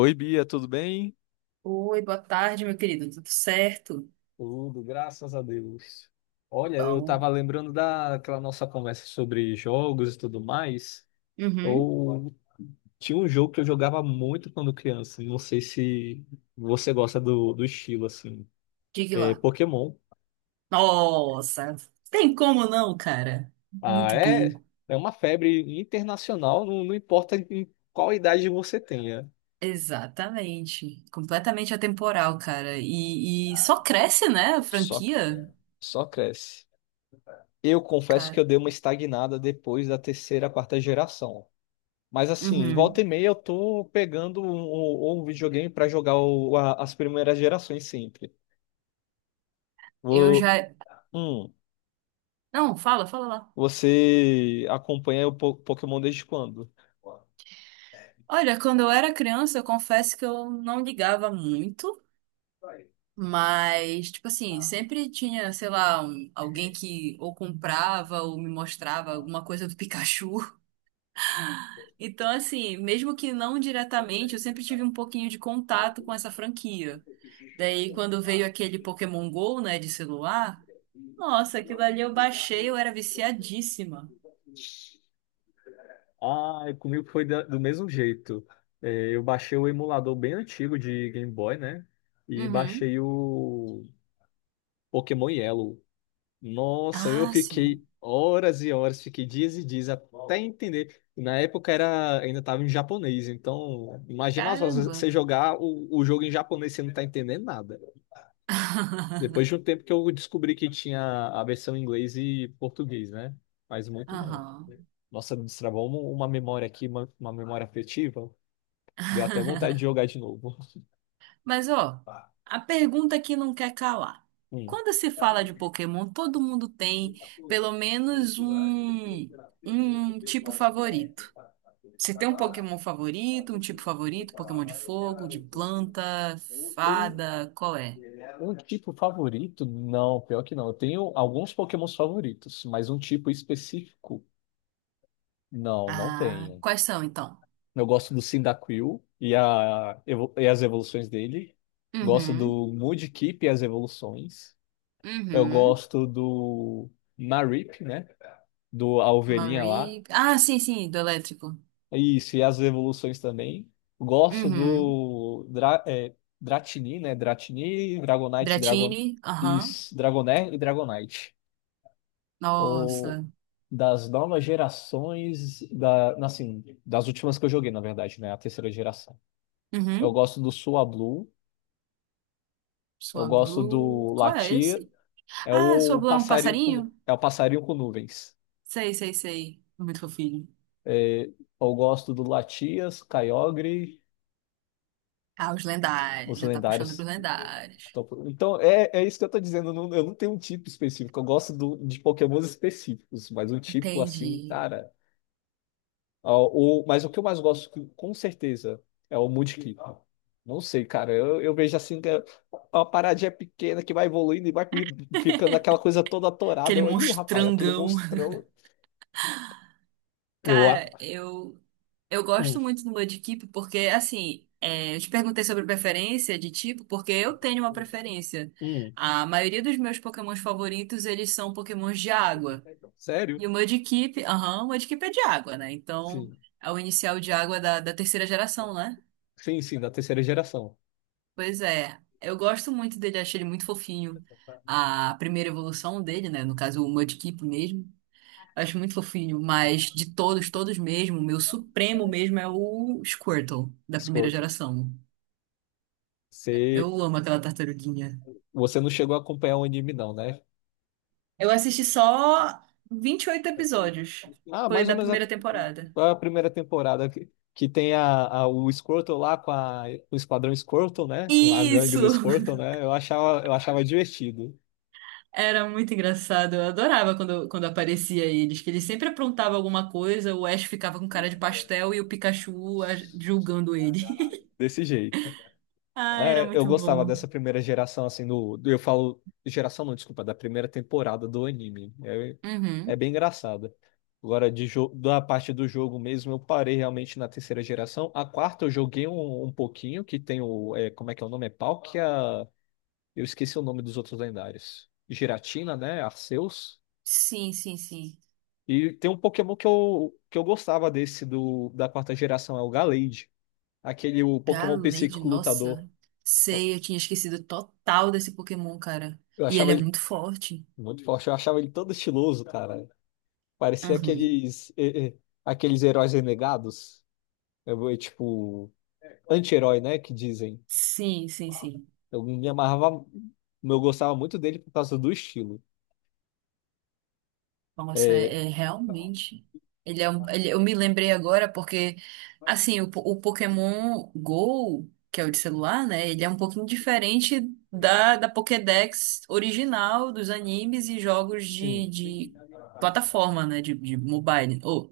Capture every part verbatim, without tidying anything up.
Oi, Bia, tudo bem? Oi, boa tarde, meu querido. Tudo certo? Tudo, graças a Deus. Olha, eu Bom. estava lembrando daquela nossa conversa sobre jogos e tudo mais. Uhum. Ou tinha um jogo que eu jogava muito quando criança. Não sei se você gosta do, do estilo, assim. Diga É lá. Pokémon. Nossa, tem como não, cara? Ah, Muito é, bom. é uma febre internacional, não, não importa em qual idade você tenha. Exatamente. Completamente atemporal, cara. E, e só cresce, né, a Só, franquia, só cresce. Eu confesso que cara. eu dei uma estagnada depois da terceira, quarta geração. Mas assim, volta e Uhum. meia eu tô pegando um, um- um videogame pra jogar o- a- as primeiras gerações sempre. Eu Vou, já. hum, Não, fala, fala lá. você acompanha o Po- Pokémon desde quando? Olha, quando eu era criança, eu confesso que eu não ligava muito. Mas, tipo assim, sempre tinha, sei lá, um- alguém que ou comprava ou me mostrava alguma coisa do Pikachu. Então, assim, mesmo que não diretamente, eu sempre tive um pouquinho de contato com essa franquia. Daí, quando veio aquele Pokémon Go, né, de celular, nossa, aquilo ali eu baixei, eu era viciadíssima. Ah, comigo foi da- do mesmo jeito. É, eu baixei o emulador bem antigo de Game Boy, né? E Uhum. baixei o Pokémon Yellow. Nossa, eu Ah, sim. fiquei horas e horas, fiquei dias e dias até entender. Na época era, ainda estava em japonês, então imagina só Caramba. você jogar o, o jogo em japonês e você não tá entendendo nada. Depois de um tempo que eu descobri que tinha a versão em inglês e português, né? Mas muito bom. Aham. Nossa, me destravou uma uma memória aqui, uma, uma memória afetiva. Deu até vontade de jogar de novo. Mas, ó, a pergunta que não quer calar. Hum. Quando se fala de Pokémon, todo mundo tem pelo menos um, um tipo favorito. Você tem um Pokémon favorito, um tipo favorito, Pokémon de fogo, de planta, fada, qual é? Um tipo favorito? Não, pior que não. Eu tenho alguns Pokémons favoritos, mas um tipo específico. Não, não Ah, tenho. quais são então? Eu gosto do Cyndaquil e, a, evo- e as evoluções dele. Gosto Uhum, do Mudkip e as evoluções. Eu uhum, gosto do Marip, né? Do, a ovelhinha lá. Marie. Ah, sim, sim, do elétrico. Isso, e as evoluções também. Gosto Uhum. do Dra, é, Dratini, né? Dratini, Dragonite, Dragon, Dratini, aham. isso, Dragonair e Dragonite. Ou Nossa. das novas gerações, da, assim, das últimas que eu joguei, na verdade, né? A terceira geração. Eu Uhum. gosto do Sua Blue, eu Sua gosto Blue. do Qual é Latir, esse? é Ah, sua o Blue é um passarinho com, passarinho? nu- é o passarinho com nuvens. Sei, sei, sei. Muito fofinho. É, eu gosto do Latias, Kyogre, Ah, os lendários. os Já tá puxando pros lendários. lendários. Então, então, é, é isso que eu tô dizendo, eu não, eu não tenho um tipo específico, eu gosto do- de Pokémons específicos, mas um tipo assim, Entendi. cara. Ah, o, mas o que eu mais gosto, que- com certeza, é o Moonkick. Não sei, cara. Eu, eu vejo assim que é uma paradinha pequena que vai evoluindo e vai fi- ficando aquela coisa toda atorada. Aquele Eu, Ih, rapaz, aquele monstrangão. monstrão. Eu, Cara, a- eu eu hum, gosto muito do Mudkip porque, assim, é, eu te perguntei sobre preferência de tipo, porque eu tenho uma preferência. hum. A maioria dos meus Pokémons favoritos, eles são Pokémons de água. Sério? E o Mudkip, aham, o Mudkip é de água, né? Então, Sim. é o inicial de água da, da terceira geração, né? Sim, sim, da terceira geração. Pois é, eu gosto muito dele, achei ele muito fofinho. A primeira evolução dele, né? No caso, o Mudkip mesmo. Acho muito fofinho, mas de todos, todos mesmo, o meu supremo mesmo é o Squirtle, da primeira Escorto. geração. Você, Eu amo aquela tartaruguinha. você não chegou a acompanhar o anime, não, né? Eu assisti só vinte e oito episódios. Ah, Foi mais ou da menos primeira temporada. a, a primeira temporada que, que tem a, a- o Squirtle lá com a- o Esquadrão Squirtle, né? A gangue do Isso! Squirtle, né? Eu achava, eu achava divertido Era muito engraçado. Eu adorava quando, quando aparecia eles, que eles sempre aprontavam alguma coisa, o Ash ficava com cara de pastel e o Pikachu ah, julgando ele. desse jeito. Ah, era Né? Eu muito gostava bom. dessa primeira geração, assim, do, do- eu falo geração não, desculpa, da primeira temporada do anime. É, é Uhum. bem engraçado. Agora, de jo- da parte do jogo mesmo, eu parei realmente na terceira geração. A quarta eu joguei um, um pouquinho, que tem o, é, como é que é o nome? É Palkia? Eu esqueci o nome dos outros lendários. Giratina, né? Arceus. Sim, sim, sim. E tem um Pokémon que eu, que eu gostava desse do, da quarta geração, é o Gallade. Aquele o Pokémon Gallade, psíquico lutador. nossa. Eu, Sei, eu tinha esquecido total desse Pokémon, cara. eu E ele achava é ele muito forte. muito forte, eu achava ele todo estiloso, cara. Parecia Uhum. aqueles, eh, eh, aqueles heróis renegados. Eu, vou, tipo, anti-herói, né? Que dizem. Sim, sim, sim. Eu me amarrava, eu gostava muito dele por causa do estilo. Nossa, é, é realmente. Ele é um, ele- eu me lembrei agora porque, assim, o, po- o Pokémon Go, que é o de celular, né? Ele é um pouquinho diferente da, da Pokédex original dos animes e jogos de, Sim, de plataforma, né? De, de mobile, ou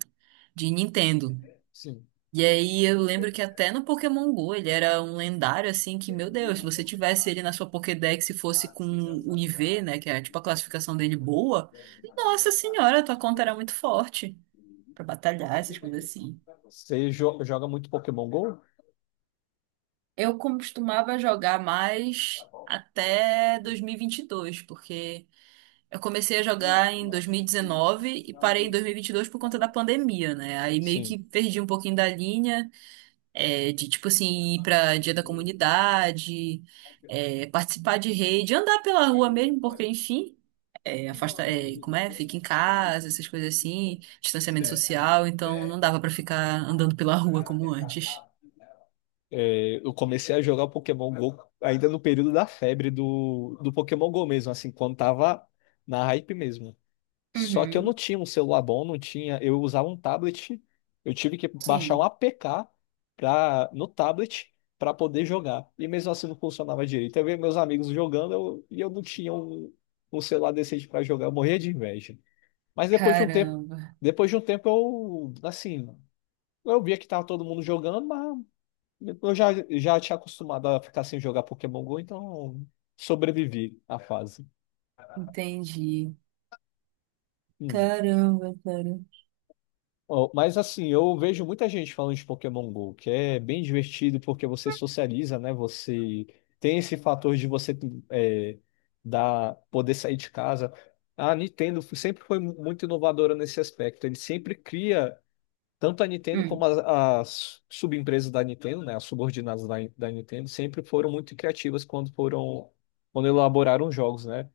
de Nintendo. sim. E aí eu lembro que até no Pokémon Go ele era um lendário assim que, meu Deus, se você tivesse ele na sua Pokédex e fosse com o I V, né, que é tipo a classificação dele boa, nossa senhora, tua conta era muito forte pra batalhar, essas coisas assim. Você jo- joga muito Pokémon Go? Eu costumava jogar mais até dois mil e vinte e dois, porque eu comecei a jogar em dois mil e dezenove e dezenove e parei em dois mil e vinte e dois por conta da pandemia, né? Aí meio que Sim. perdi um pouquinho da linha. É, de tipo assim, ir pra dia da comunidade, é, participar de rede, andar pela rua mesmo, porque enfim, é, afasta, é, como é? Fica em casa, essas coisas assim, Sim. distanciamento social, então não dava pra ficar andando pela rua como antes. É, eu comecei a jogar o Pokémon Go ainda no período da febre do, do Pokémon Go mesmo, assim, quando tava na hype mesmo. Só que eu não Uhum. tinha um celular bom, não tinha. Eu usava um tablet, eu tive que baixar um Sim. A P K pra, no tablet para poder jogar. E mesmo assim não funcionava direito. Eu via meus amigos jogando eu- e eu não tinha um, um celular decente para jogar, eu morria de inveja. Mas depois de um tempo, Caramba, depois de um tempo eu, assim, eu via que tava todo mundo jogando, mas. Eu já, já tinha acostumado a ficar sem jogar Pokémon Go, então sobrevivi à fase. entendi. Hum. Caramba, cara. Ó, mas assim, eu vejo muita gente falando de Pokémon Go, que é bem divertido porque você socializa, né? Você tem esse fator de você é, dar, poder sair de casa. A Nintendo sempre foi mu- muito inovadora nesse aspecto. Ele sempre cria. Tanto a Nintendo como Hum. as, as subempresas da Nintendo, né, as subordinadas da, da Nintendo, sempre foram muito criativas quando foram, quando elaboraram jogos, né?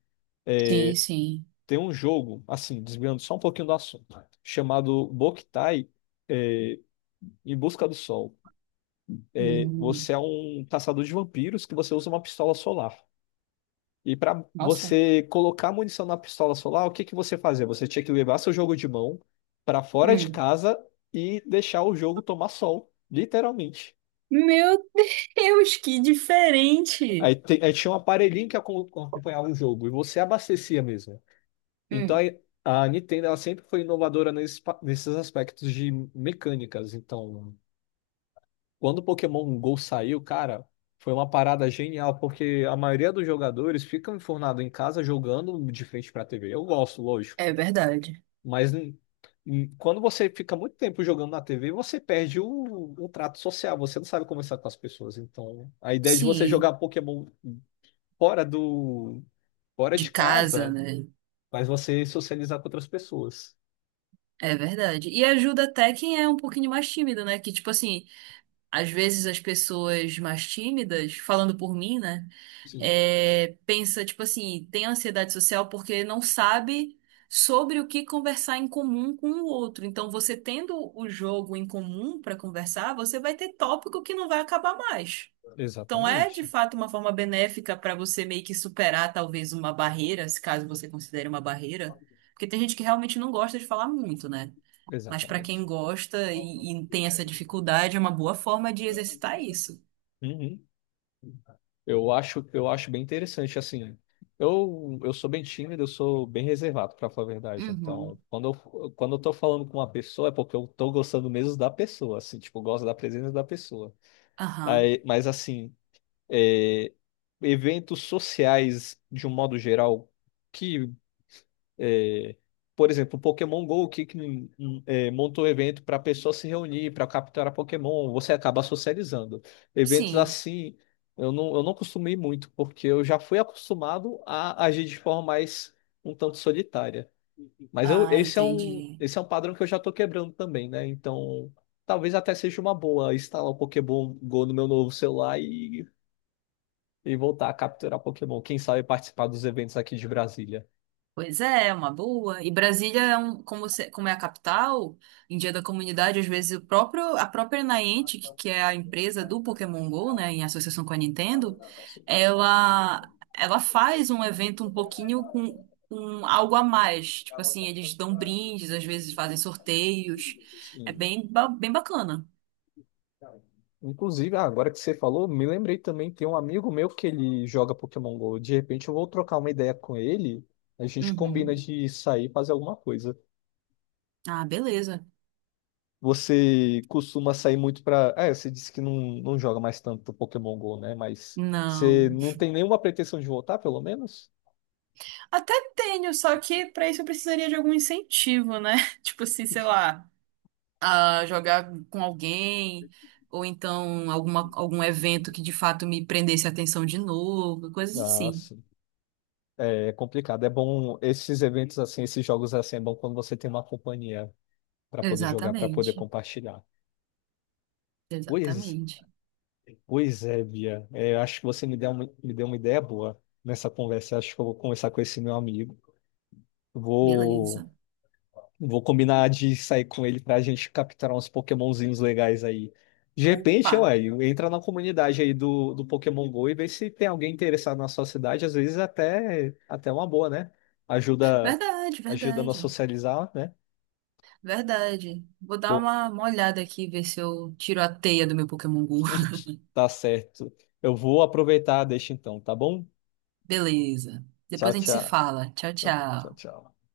Sim, sim. Tem um jogo, assim, desviando só um pouquinho do assunto, chamado Boktai, eh, Em Busca do Sol. É, Hum. você é um caçador de vampiros que você usa uma pistola solar. E para Nossa. você colocar munição na pistola solar, o que que você fazia? Você tinha que levar seu jogo de mão para fora de Hum. casa e deixar o jogo tomar sol, literalmente. Meu Deus, que diferente! Aí, te- aí tinha um aparelhinho que acom- acompanhava o jogo e você abastecia mesmo. Então Hum. aí, a Nintendo ela sempre foi inovadora nesses, pa- nesses aspectos de mecânicas. Então, quando o Pokémon Go saiu, cara, foi uma parada genial, porque a maioria dos jogadores ficam enfurnados em casa jogando de frente para a tê vê. Eu gosto, lógico, É verdade. mas n- n- quando você fica muito tempo jogando na tê vê, você perde o, o trato social, você não sabe conversar com as pessoas. Então, a ideia de você Sim. jogar Pokémon fora do fora De de casa, casa né? faz você socializar com outras pessoas. É verdade. E ajuda até quem é um pouquinho mais tímido, né? Que, tipo assim, às vezes as pessoas mais tímidas, falando por mim, né? Sim, É, pensa, tipo assim, tem ansiedade social porque não sabe sobre o que conversar em comum com o outro. Então, você tendo o jogo em comum para conversar, você vai ter tópico que não vai acabar mais. Então é de exatamente, fato uma forma benéfica para você meio que superar talvez uma barreira, se caso você considere uma barreira, porque tem gente que realmente não gosta de falar muito, né? Mas para quem exatamente. gosta e, e tem essa dificuldade, é uma boa forma de exercitar isso. Uhum. Eu acho, eu acho bem interessante, assim. Eu, eu sou bem tímido, eu sou bem reservado, para falar a verdade. Uhum. Então, quando eu, quando eu tô falando com uma pessoa, é porque eu tô gostando mesmo da pessoa, assim, tipo, eu gosto da presença da pessoa. Aham. Aí, mas, assim, é, eventos sociais, de um modo geral, que é, por exemplo, o Pokémon Go que, que hum, é, montou um evento para pessoas se reunir, para capturar Pokémon, você acaba socializando. Eventos Sim. assim, eu não, eu não costumo ir muito, porque eu já fui acostumado a agir de forma mais um tanto solitária. Mas eu, Ah, esse é um, entendi. esse é um padrão que eu já estou quebrando também, né? Então, talvez até seja uma boa instalar o Pokémon Go no meu novo celular e, e voltar a capturar Pokémon. Quem sabe participar dos eventos aqui de Brasília. Pois é. É uma boa. E Brasília é um, como, se- como é a capital, em Dia da Comunidade, às vezes o próprio, a própria Niantic, que que é a empresa do Pokémon Go, né, em associação com a Nintendo, ela, ela faz um evento um pouquinho com, com algo a mais. Tipo assim, eles dão brindes, às vezes fazem sorteios. É Sim. bem, ba- bem bacana. Inclusive, ah, agora que você falou, me lembrei também, tem um amigo meu que ele joga Pokémon Go. De repente eu vou trocar uma ideia com ele, a gente combina Uhum. de sair e fazer alguma coisa. Ah, beleza. Você costuma sair muito pra. Ah, é, você disse que não, não joga mais tanto Pokémon Go, né? Mas Não. você não tem nenhuma pretensão de voltar, pelo menos? Até tenho, só que para isso eu precisaria de algum incentivo, né? Tipo assim, sei lá. A jogar com alguém, ou então alguma, algum evento que de fato me prendesse a atenção de novo, coisas Ah, assim. sim. É complicado. É bom esses eventos assim, esses jogos assim, é bom quando você tem uma companhia para poder jogar, para poder Exatamente, compartilhar. Pois é. exatamente. Pois é, Bia. É, eu acho que você me deu uma, me deu uma ideia boa nessa conversa. Eu acho que eu vou conversar com esse meu amigo. Vou, Beleza. vou combinar de sair com ele para a gente capturar uns Pokémonzinhos legais aí. De Opa, repente, ué, entra na comunidade aí do, do Pokémon Go e vê se tem alguém interessado na sua cidade. Às vezes até até uma boa, né? Ajuda verdade, ajuda a nós verdade, socializar, né? verdade. Vou dar Bom, uma, uma olhada aqui, ver se eu tiro a teia do meu Pokémon Go. tá certo. Eu vou aproveitar, deixa então, tá bom? Beleza. Tchau, Depois a gente se tchau. fala. Tchau, Tá bom, tchau, tchau. tchau.